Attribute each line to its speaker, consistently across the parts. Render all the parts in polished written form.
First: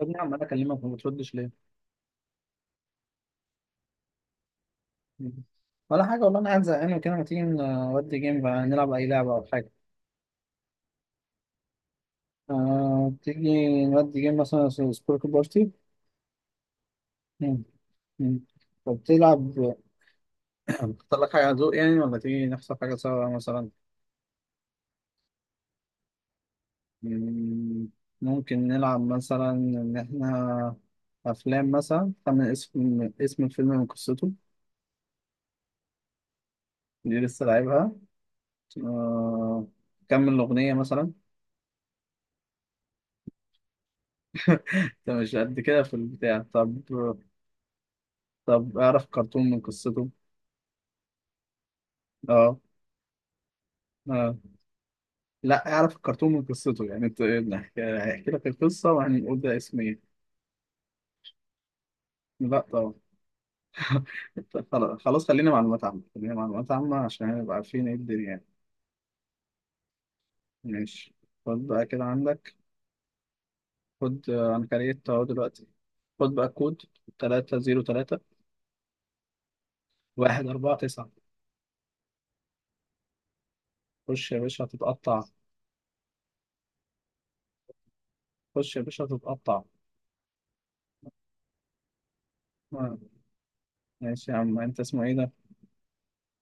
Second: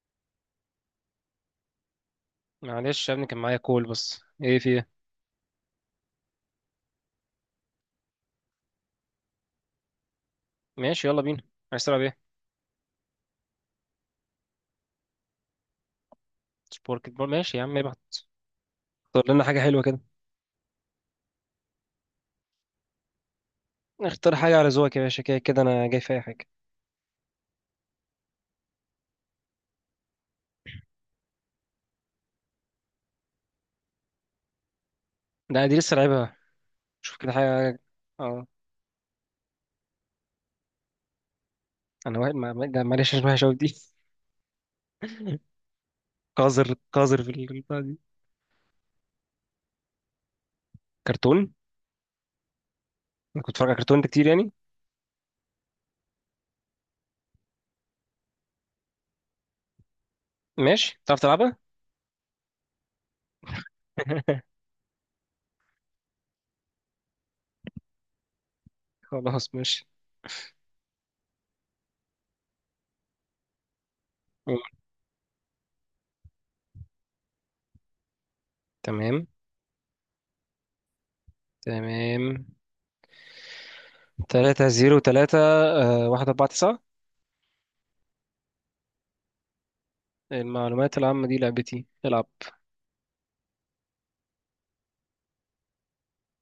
Speaker 1: يا ابني عمال اكلمك وما بتردش ليه؟
Speaker 2: معلش يا ابني، كان معايا كول. بس ايه، في ايه؟
Speaker 1: ولا حاجة والله، أنا قاعد زهقان وكده. ما تيجي نودي جيم بقى نلعب أي لعبة أو حاجة؟
Speaker 2: ماشي، يلا بينا. عايز تلعب ايه؟
Speaker 1: آه، تيجي نودي جيم مثلا سبورك بارتي.
Speaker 2: سبورت بول، ماشي يا
Speaker 1: مم.
Speaker 2: عم، ابعت.
Speaker 1: مم. طب
Speaker 2: اختار لنا
Speaker 1: تلعب.
Speaker 2: حاجه حلوه كده.
Speaker 1: تختار لك حاجة على ذوق يعني، ولا تيجي نختار حاجة سوا مثلا؟
Speaker 2: اختار حاجه على ذوقك يا باشا، كده كده انا جاي في اي حاجه.
Speaker 1: مم. ممكن نلعب مثلا إن إحنا أفلام، مثلا خمن اسم الفيلم من قصته.
Speaker 2: لا، دي لسه لعبها. شوف
Speaker 1: دي
Speaker 2: كده
Speaker 1: لسه
Speaker 2: حاجه.
Speaker 1: لعبها.
Speaker 2: اه.
Speaker 1: آه. كمل الأغنية مثلا.
Speaker 2: انا واحد ده، معلش مش وحشه أوي دي
Speaker 1: أنت مش قد كده في البتاع
Speaker 2: قذر
Speaker 1: طب.
Speaker 2: قذر في البتاع دي.
Speaker 1: طب اعرف كرتون من قصته.
Speaker 2: كرتون.
Speaker 1: اه.
Speaker 2: انا كنت بتفرج على كرتون ده كتير
Speaker 1: اه.
Speaker 2: يعني.
Speaker 1: لا، اعرف الكرتون من قصته يعني انت. هحكي لك القصه وهنقول ده اسم ايه.
Speaker 2: ماشي، تعرف تلعبها؟
Speaker 1: لا طبعا. خلاص خلاص، خلينا معلومات عامه، خلينا معلومات عامه عشان نبقى عارفين ايه الدنيا يعني.
Speaker 2: خلاص، ماشي.
Speaker 1: ماشي. خد بقى كده عندك. خد، انا كريت اهو دلوقتي. خد بقى كود 303
Speaker 2: تمام.
Speaker 1: 149.
Speaker 2: تمام.
Speaker 1: خش يا باشا
Speaker 2: تلاتة زيرو
Speaker 1: هتتقطع.
Speaker 2: تلاتة، واحد أربعة تسعة.
Speaker 1: خش يا باشا هتتقطع.
Speaker 2: المعلومات العامة دي لعبتي، العب.
Speaker 1: آه، ماشي يا عم، انت اسمه ايه ده؟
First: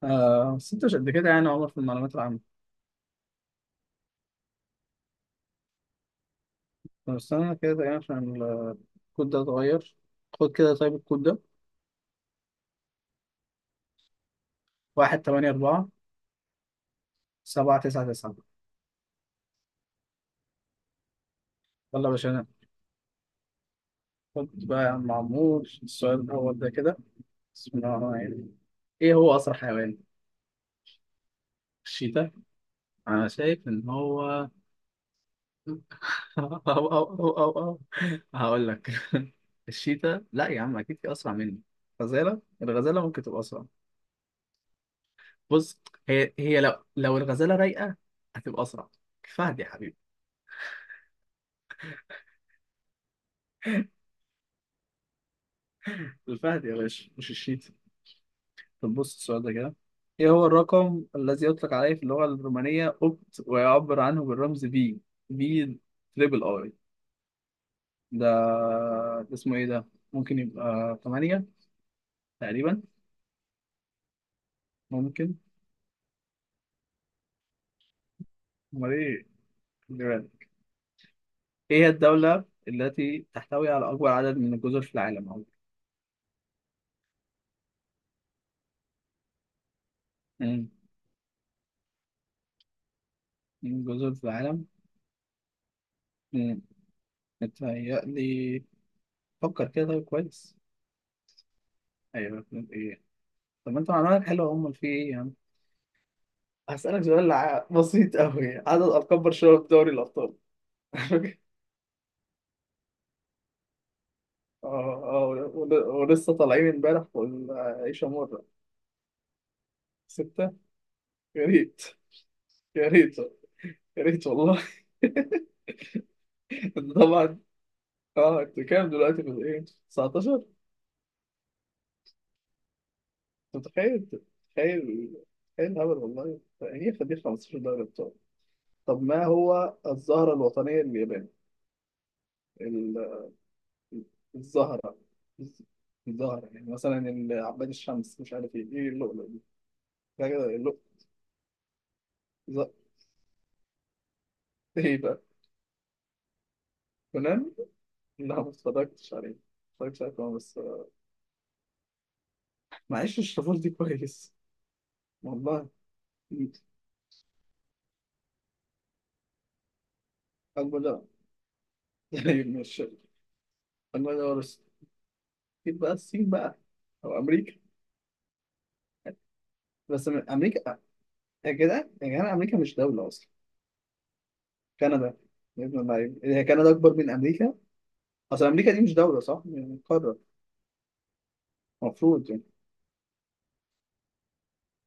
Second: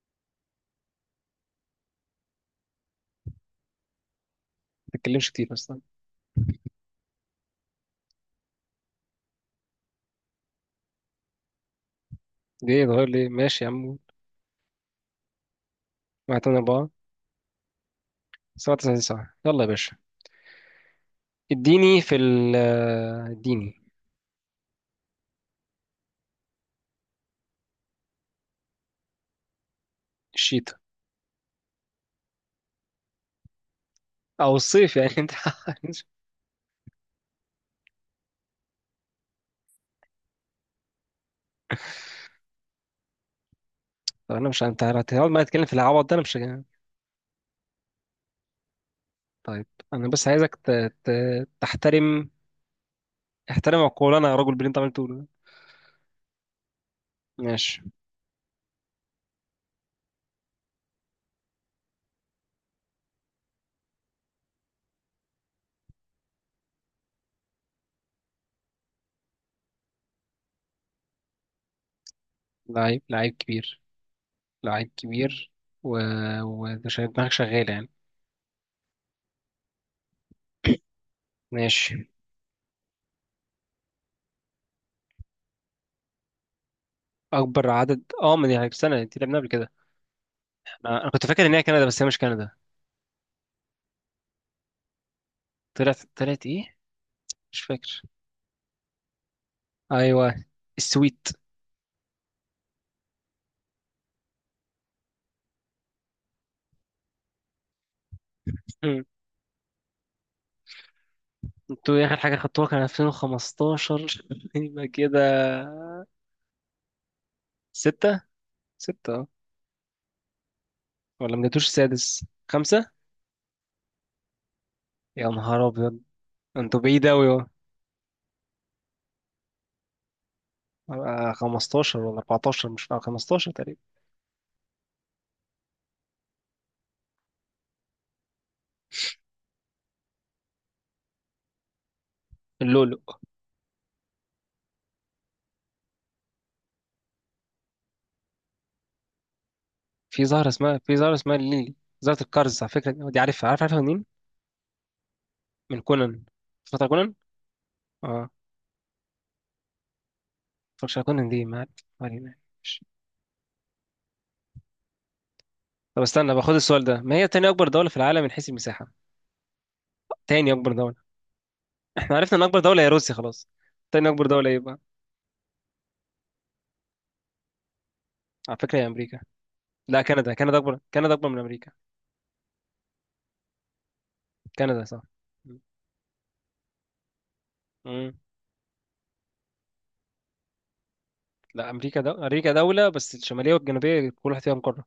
Speaker 1: آه بس انت مش قد كده يعني يا عمر في المعلومات العامة.
Speaker 2: ما تتكلمش كتير بس.
Speaker 1: طب استنى كده دقيقة عشان الكود ده اتغير. خد كده طيب الكود ده
Speaker 2: ليه اتغير؟ ليه؟ ماشي يا عم.
Speaker 1: واحد تمانية أربعة
Speaker 2: واحد تمانية أربعة.
Speaker 1: سبعة تسعة تسعة
Speaker 2: سبعة تسعة تسعة، يلا يا باشا. اديني
Speaker 1: يلا يا
Speaker 2: في
Speaker 1: باشا.
Speaker 2: ال آه، اديني.
Speaker 1: خد بقى يا عم عمور السؤال الأول ده كده: بسم الله الرحمن الرحيم، إيه هو أسرع حيوان؟
Speaker 2: الشتاء.
Speaker 1: الشيتا. أنا شايف إن هو
Speaker 2: أو الصيف يعني أنت!
Speaker 1: أو هقول لك. الشيتا لا يا عم، أكيد في أسرع مني. الغزالة ممكن تبقى أسرع.
Speaker 2: طب أنا مش، أنت هتقعد معايا تتكلم في
Speaker 1: بص،
Speaker 2: العبط ده، أنا
Speaker 1: هي
Speaker 2: مش
Speaker 1: هي
Speaker 2: جاي.
Speaker 1: لو الغزالة رايقة هتبقى أسرع. الفهد يا
Speaker 2: طيب،
Speaker 1: حبيبي.
Speaker 2: أنا بس عايزك ت... تحترم. احترم عقولنا يا راجل باللي أنت عمال تقوله ده.
Speaker 1: الفهد يا باشا مش الشيتا.
Speaker 2: ماشي.
Speaker 1: طب بص السؤال ده كده: ايه هو الرقم الذي يطلق عليه في اللغة الرومانية اوبت ويعبر عنه بالرمز بي؟ بي تريبل اي. ده ده اسمه ايه ده. ممكن يبقى 8 تقريبا.
Speaker 2: لعيب لعيب كبير. لعيب
Speaker 1: ممكن.
Speaker 2: كبير. و ومش دماغك شغالة يعني؟
Speaker 1: امال ايه. خلي بالك. ايه هي
Speaker 2: ماشي.
Speaker 1: الدولة التي تحتوي على اكبر عدد من الجزر في العالم عموما؟
Speaker 2: أكبر عدد، ما دي سنة أنت لعبناها قبل كده.
Speaker 1: مم.
Speaker 2: أنا كنت فاكر إن هي كندا، بس هي مش كندا.
Speaker 1: من الجزر في العالم.
Speaker 2: طلعت
Speaker 1: مم.
Speaker 2: إيه؟ مش فاكر.
Speaker 1: متهيألي. فكر كده طيب،
Speaker 2: ايوه،
Speaker 1: كويس.
Speaker 2: السويت.
Speaker 1: ايوه. ايه. طب ما انت معلوماتك حلوة، امال في ايه. هسألك سؤال بسيط قوي: عدد
Speaker 2: مم.
Speaker 1: ألقاب برشلونة في دوري الأبطال.
Speaker 2: انتوا ايه اخر حاجه خدتوها؟ كان 2015 يبقى
Speaker 1: اه.
Speaker 2: كده.
Speaker 1: اه. ولسه طالعين امبارح والعيشة
Speaker 2: ستة.
Speaker 1: مرة.
Speaker 2: ستة، اه.
Speaker 1: ستة.
Speaker 2: ولا
Speaker 1: يا
Speaker 2: مجبتوش
Speaker 1: ريت،
Speaker 2: السادس؟
Speaker 1: يا
Speaker 2: خمسة؟
Speaker 1: ريت، يا ريت والله.
Speaker 2: يا نهار ابيض. انتوا بعيد
Speaker 1: طبعا.
Speaker 2: اوي.
Speaker 1: اه، انتوا كام دلوقتي في الايه، 19؟
Speaker 2: اه، 15 ولا 14، مش فاهم، 15 تقريبا.
Speaker 1: متخيل، تخيل، تخيل الهبل والله، يعني ياخد ليه 15 دوري ابطال. طب ما هو الزهرة الوطنية لليابان؟
Speaker 2: اللولو.
Speaker 1: ال- الزهرة. الزهرة يعني مثلا عباد الشمس، مش عارف ايه اللؤلؤ.
Speaker 2: في
Speaker 1: لا كده
Speaker 2: زهرة
Speaker 1: لا.
Speaker 2: اسمها في زهرة اسمها الليلي. زهرة القرز على
Speaker 1: لا.
Speaker 2: فكرة دي عارفها، عارفها منين؟
Speaker 1: ايه بقى.
Speaker 2: من كونان. فترة كونان؟
Speaker 1: كونان.
Speaker 2: اه.
Speaker 1: لا ما اتفرجتش عليه، ما اتفرجتش عليه كمان بس.
Speaker 2: متفرجش على كونان دي، ما عارف. ما علينا. ماشي.
Speaker 1: ما عشتش الطفولة دي كويس والله.
Speaker 2: طب استنى، باخد السؤال ده. ما هي تاني أكبر دولة في العالم من حيث المساحة؟ تاني أكبر.
Speaker 1: اكبر لا.
Speaker 2: احنا عرفنا ان
Speaker 1: طيب
Speaker 2: اكبر دولة
Speaker 1: مش
Speaker 2: هي روسيا خلاص. تاني
Speaker 1: اكبر
Speaker 2: اكبر
Speaker 1: لا
Speaker 2: دولة ايه
Speaker 1: بس.
Speaker 2: بقى؟
Speaker 1: اكيد بقى الصين بقى، او امريكا.
Speaker 2: على فكرة هي امريكا. لا،
Speaker 1: بس من
Speaker 2: كندا، كندا
Speaker 1: امريكا.
Speaker 2: اكبر، كندا اكبر من
Speaker 1: يا
Speaker 2: امريكا.
Speaker 1: جدع يا جدع، امريكا مش دولة اصلا.
Speaker 2: كندا صح.
Speaker 1: كندا. يا ابن اللعيب، هي كندا اكبر من امريكا.
Speaker 2: امم.
Speaker 1: اصل امريكا دي مش دولة، صح يعني، قارة.
Speaker 2: لا،
Speaker 1: المفروض يعني.
Speaker 2: امريكا دولة، بس الشمالية والجنوبية كل واحد فيها مقرة.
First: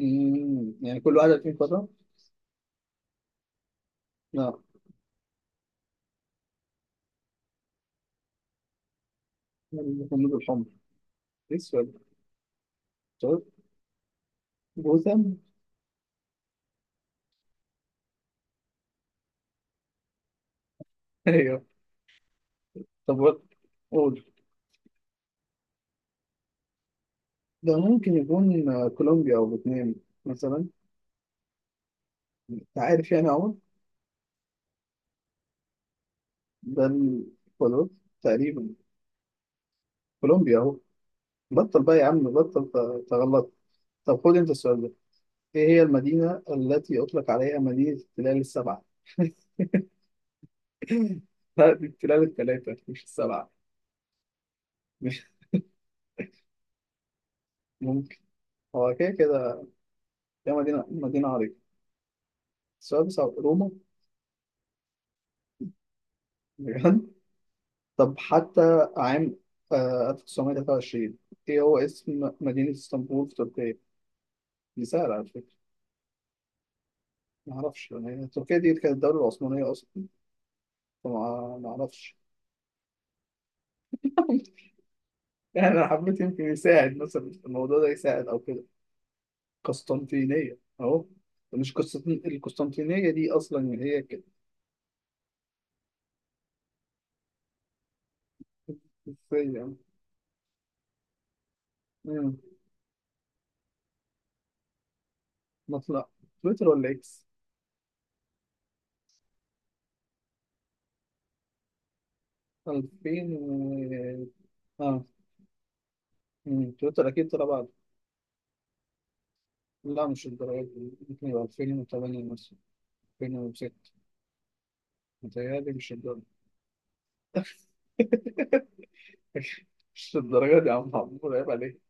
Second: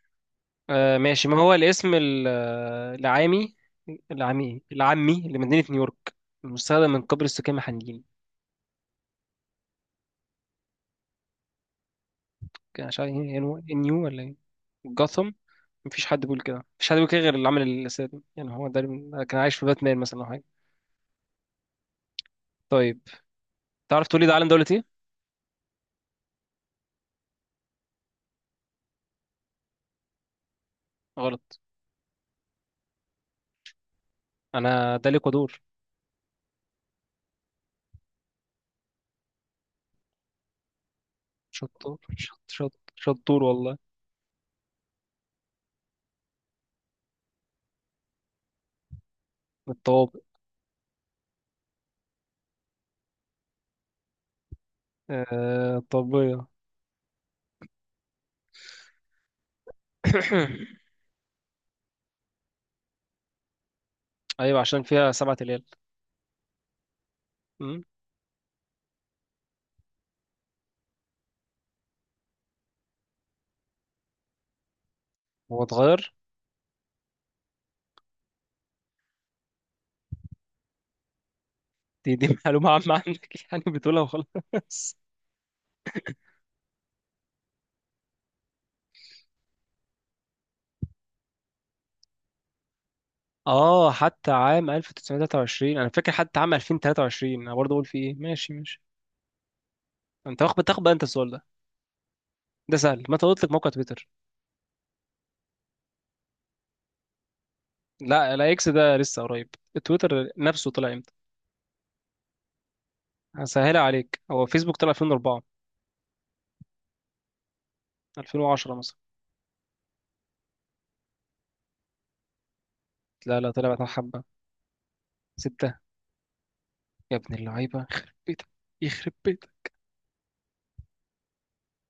Speaker 2: آه
Speaker 1: يعني كل
Speaker 2: ماشي.
Speaker 1: واحدة
Speaker 2: ما هو
Speaker 1: فيهم قارة.
Speaker 2: الاسم العامي
Speaker 1: لا.
Speaker 2: العامي لمدينة نيويورك المستخدم من قبل السكان المحليين؟
Speaker 1: الخندق الحمر. ايه السؤال
Speaker 2: كان مش عارف ايه،
Speaker 1: ده؟
Speaker 2: نيو نيو ولا ايه؟ جاثم.
Speaker 1: جوثام.
Speaker 2: مفيش حد بيقول كده، مفيش حد بيقول كده غير اللي عمل الاسد يعني. هو ده كان عايش في باتمان مثلا او حاجة.
Speaker 1: ايوه.
Speaker 2: طيب.
Speaker 1: طب
Speaker 2: تعرف تقول
Speaker 1: قول.
Speaker 2: لي ده علم دولة ايه؟
Speaker 1: ده ممكن يكون كولومبيا أو فيتنام مثلا.
Speaker 2: غلط.
Speaker 1: أنت عارف يعني أهو.
Speaker 2: انا ده ليكودور.
Speaker 1: ده الحدود تقريبا. كولومبيا أهو. بطل بقى
Speaker 2: شطور،
Speaker 1: يا عم،
Speaker 2: شط
Speaker 1: بطل
Speaker 2: شط شطور
Speaker 1: تغلط.
Speaker 2: والله.
Speaker 1: طب خد أنت السؤال ده: إيه هي المدينة التي أطلق عليها مدينة التلال السبعة؟
Speaker 2: الطوابق.
Speaker 1: لا دي التلال التلاتة مش السبعة. مش
Speaker 2: آه، الطبية.
Speaker 1: ممكن. هو كده كده. هي مدينة مدينة عريقة. السؤال بصعب. روما.
Speaker 2: ايوه، عشان فيها سبعة ليال.
Speaker 1: بجد.
Speaker 2: أمم.
Speaker 1: طب حتى عام 1923، إيه هو اسم مدينة اسطنبول في تركيا؟ دي سهلة على
Speaker 2: هو
Speaker 1: فكرة.
Speaker 2: اتغير.
Speaker 1: ما أعرفش، يعني تركيا دي كانت الدولة العثمانية أصلا، ما
Speaker 2: دي
Speaker 1: أعرفش.
Speaker 2: دي معلومة عامة عندك، يعني بتقولها وخلاص.
Speaker 1: يعني أنا حبيت يمكن يساعد مثلا الموضوع ده يساعد أو كده. قسطنطينية أهو. مش القسطنطينية دي أصلا
Speaker 2: اه،
Speaker 1: هي كده.
Speaker 2: حتى عام 1923 انا فاكر، حتى عام 2023 انا برضه اقول في ايه، ماشي ماشي.
Speaker 1: إزاي يعني.
Speaker 2: انت بتاخد بقى انت السؤال ده.
Speaker 1: مم.
Speaker 2: ده سهل، متى اطلق موقع تويتر؟
Speaker 1: مطلع تويتر ولا إكس؟
Speaker 2: لا لا، اكس ده لسه قريب. تويتر نفسه طلع امتى؟
Speaker 1: 2000
Speaker 2: هسهلها عليك،
Speaker 1: و...
Speaker 2: هو فيسبوك طلع
Speaker 1: آه
Speaker 2: 2004.
Speaker 1: تويتر أكيد طلع بعد.
Speaker 2: 2010 مثلا؟
Speaker 1: لا مش الدرجة دي، ممكن يبقى 2008 مثلا.
Speaker 2: لا لا، طلع
Speaker 1: 2006.
Speaker 2: بعد حبة.
Speaker 1: متهيألي
Speaker 2: ستة.
Speaker 1: مش الدرجة.
Speaker 2: يا ابن اللعيبة، يخرب بيتك. يخرب بيتك.
Speaker 1: مش الدرجة دي يا عم عمور، عيب عليك.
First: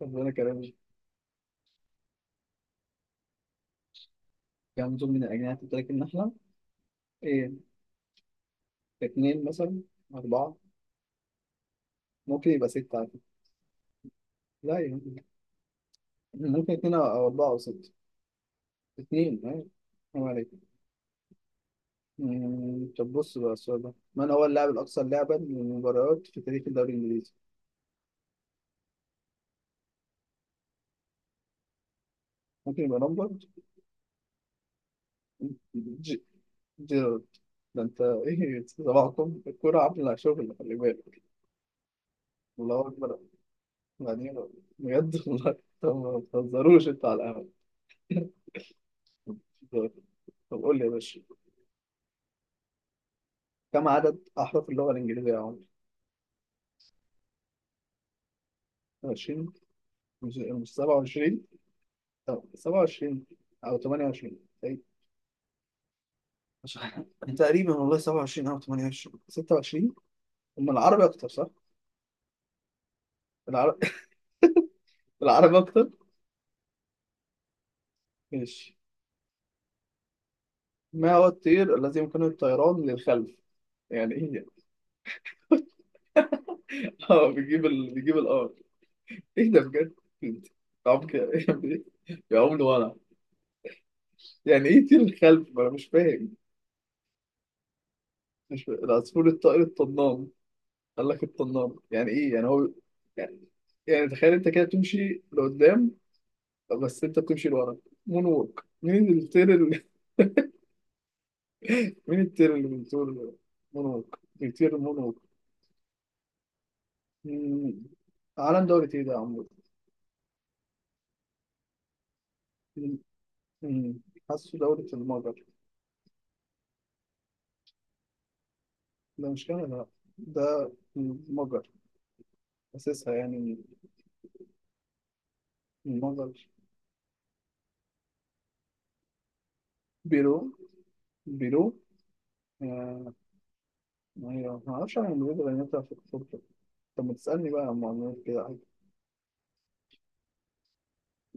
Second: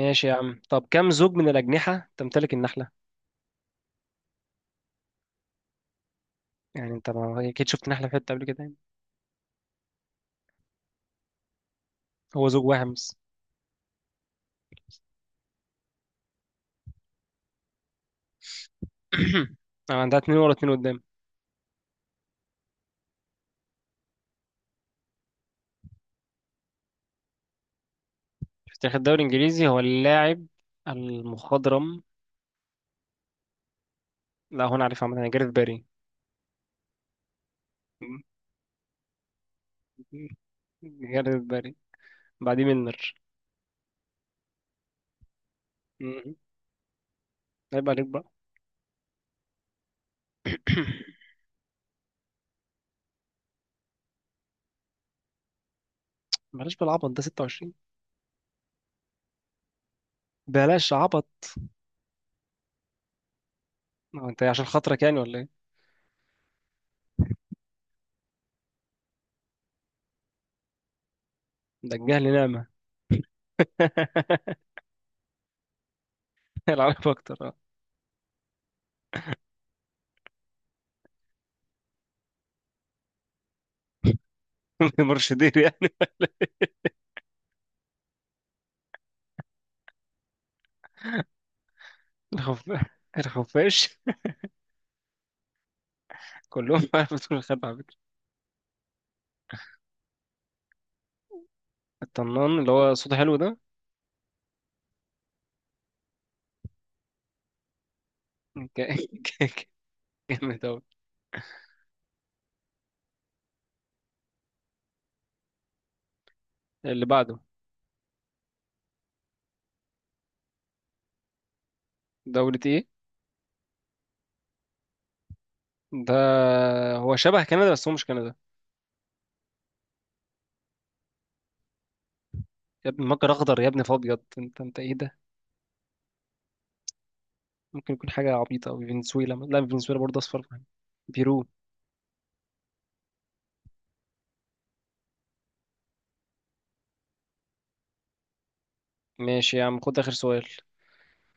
Speaker 1: طب وانا
Speaker 2: يا عم.
Speaker 1: كمان
Speaker 2: طب كم زوج من الأجنحة تمتلك النحلة؟
Speaker 1: كام دول من الأجنحة بتاكل النحلة؟
Speaker 2: يعني أنت، ما
Speaker 1: إيه؟
Speaker 2: أكيد شفت نحلة في حتة قبل كده يعني.
Speaker 1: اتنين مثلا؟ أربعة؟
Speaker 2: هو
Speaker 1: ممكن
Speaker 2: زوج
Speaker 1: يبقى
Speaker 2: واحد
Speaker 1: ستة
Speaker 2: بس.
Speaker 1: عادي. لا يعني ممكن اتنين أو أربعة أو ستة. اتنين أيوة.
Speaker 2: أو عندها
Speaker 1: السلام
Speaker 2: اتنين ورا
Speaker 1: عليكم.
Speaker 2: اتنين قدام.
Speaker 1: طب بص بقى السؤال ده: من هو اللاعب الأكثر لعبا للمباريات في تاريخ الدوري الإنجليزي؟
Speaker 2: في تاريخ الدوري الإنجليزي، هو اللاعب المخضرم.
Speaker 1: ممكن يبقى لامبرد؟
Speaker 2: لا، هو أنا عارف عامة، أنا جاريث باري.
Speaker 1: ج- جيرارد. ده أنت إيه، صباحكم الكورة عاملة شغل، خلي بالك.
Speaker 2: جاريث باري. بعديه
Speaker 1: الله
Speaker 2: ميلنر.
Speaker 1: أكبر، يعني بجد والله. طب ما
Speaker 2: م-
Speaker 1: تهزروش أنتوا على
Speaker 2: عيب عليك بقى.
Speaker 1: القهوة. طب قول لي يا باشا: كم عدد أحرف اللغة الإنجليزية يا عمر؟
Speaker 2: بلاش بالعبط ده، 26.
Speaker 1: 20. مش
Speaker 2: بلاش عبط.
Speaker 1: 27، أو 27 أو
Speaker 2: هو
Speaker 1: 28
Speaker 2: أنت عشان
Speaker 1: أي.
Speaker 2: خاطرك يعني ولا إيه؟
Speaker 1: مش عارف. تقريبا والله 27 أو 28، 26. أما العربي أكتر صح؟
Speaker 2: ده الجهل نعمة.
Speaker 1: العربي. العربي أكتر.
Speaker 2: العب أكتر آه.
Speaker 1: ماشي. ما هو الطير الذي يمكنه الطيران للخلف؟ يعني إيه يعني؟
Speaker 2: مرشدين يعني.
Speaker 1: أه، بيجيب بيجيب الأرض. إيه ده بجد؟ أنت عمك يا عمر،
Speaker 2: الخف...
Speaker 1: وأنا
Speaker 2: الخفاش.
Speaker 1: يعني إيه طير الخلف؟ ما أنا مش فاهم.
Speaker 2: كلهم معايا في دور الخلف على فكرة.
Speaker 1: مش فاهم. العصفور الطائر الطنان. قال لك الطنان، يعني ايه يعني
Speaker 2: الطنان اللي
Speaker 1: هو.
Speaker 2: هو صوته حلو
Speaker 1: يعني،
Speaker 2: ده.
Speaker 1: يعني تخيل انت كده تمشي لقدام، بس انت بتمشي لورا. مون ووك، مين
Speaker 2: ك-
Speaker 1: الطير اللي
Speaker 2: ك-
Speaker 1: بيطير
Speaker 2: جامد أوي.
Speaker 1: مين الطير اللي بيطير مون ووك. بيطير مون ووك.
Speaker 2: اللي بعده.
Speaker 1: مم. عالم دولة ايه ده يا عمرو؟
Speaker 2: دولة ايه؟
Speaker 1: مم. مم. حاسه دولة المجر.
Speaker 2: ده، هو شبه كندا بس هو مش كندا.
Speaker 1: ده مش كندا. ده المجر
Speaker 2: يا ابني
Speaker 1: أساسها
Speaker 2: مجر
Speaker 1: يعني.
Speaker 2: أخضر يا ابني، فأبيض، انت ايه ده؟
Speaker 1: المجر.
Speaker 2: ممكن يكون حاجة عبيطة أوي، فنزويلا، لا فنزويلا برضه أصفر.
Speaker 1: بيرو.
Speaker 2: بيرو.
Speaker 1: بيرو. آه، ما أعرفش عن المجر، لأن أنت في الخطة. طب ما تسألني بقى عن معلومات كده.
Speaker 2: ماشي يا عم، خد آخر سؤال.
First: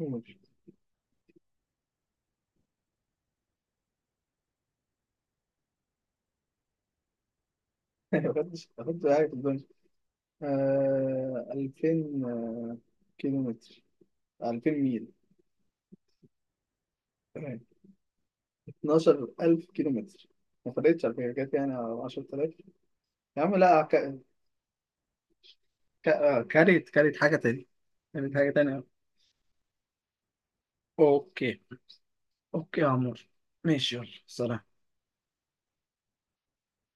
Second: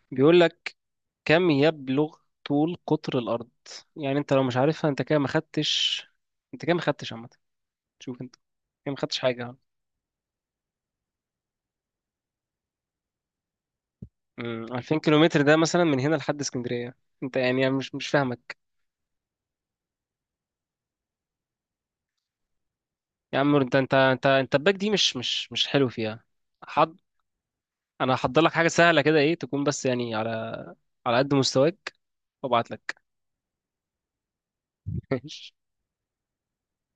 Speaker 1: عادي.
Speaker 2: بيقول لك، كم يبلغ طول قطر الأرض؟ يعني انت لو مش عارفها انت كده ما خدتش. انت كده ما خدتش عامة. شوف انت.
Speaker 1: خدتش
Speaker 2: كده ما
Speaker 1: خدت
Speaker 2: خدتش
Speaker 1: حاجة في
Speaker 2: حاجة.
Speaker 1: الدنيا. 2000 كيلو متر. 2000
Speaker 2: 2000
Speaker 1: ميل.
Speaker 2: كيلومتر، ده مثلا من هنا لحد اسكندريه. انت
Speaker 1: تمام.
Speaker 2: يعني، أنا مش فاهمك.
Speaker 1: 12000 كيلو متر. ما فرقتش على فكرة، جت يعني 10000.
Speaker 2: يا
Speaker 1: يا
Speaker 2: عم،
Speaker 1: عم
Speaker 2: انت
Speaker 1: لا،
Speaker 2: انت انت انت الباك دي مش حلو فيها.
Speaker 1: كاريت،
Speaker 2: حض
Speaker 1: كاريت حاجة تانية.
Speaker 2: انا
Speaker 1: كاريت
Speaker 2: هحضر لك
Speaker 1: حاجة
Speaker 2: حاجه
Speaker 1: تانية.
Speaker 2: سهله كده، ايه تكون بس يعني، على قد
Speaker 1: أوكي.
Speaker 2: مستواك. وابعت
Speaker 1: أوكي يا
Speaker 2: لك
Speaker 1: عمور. ماشي يلا سلام.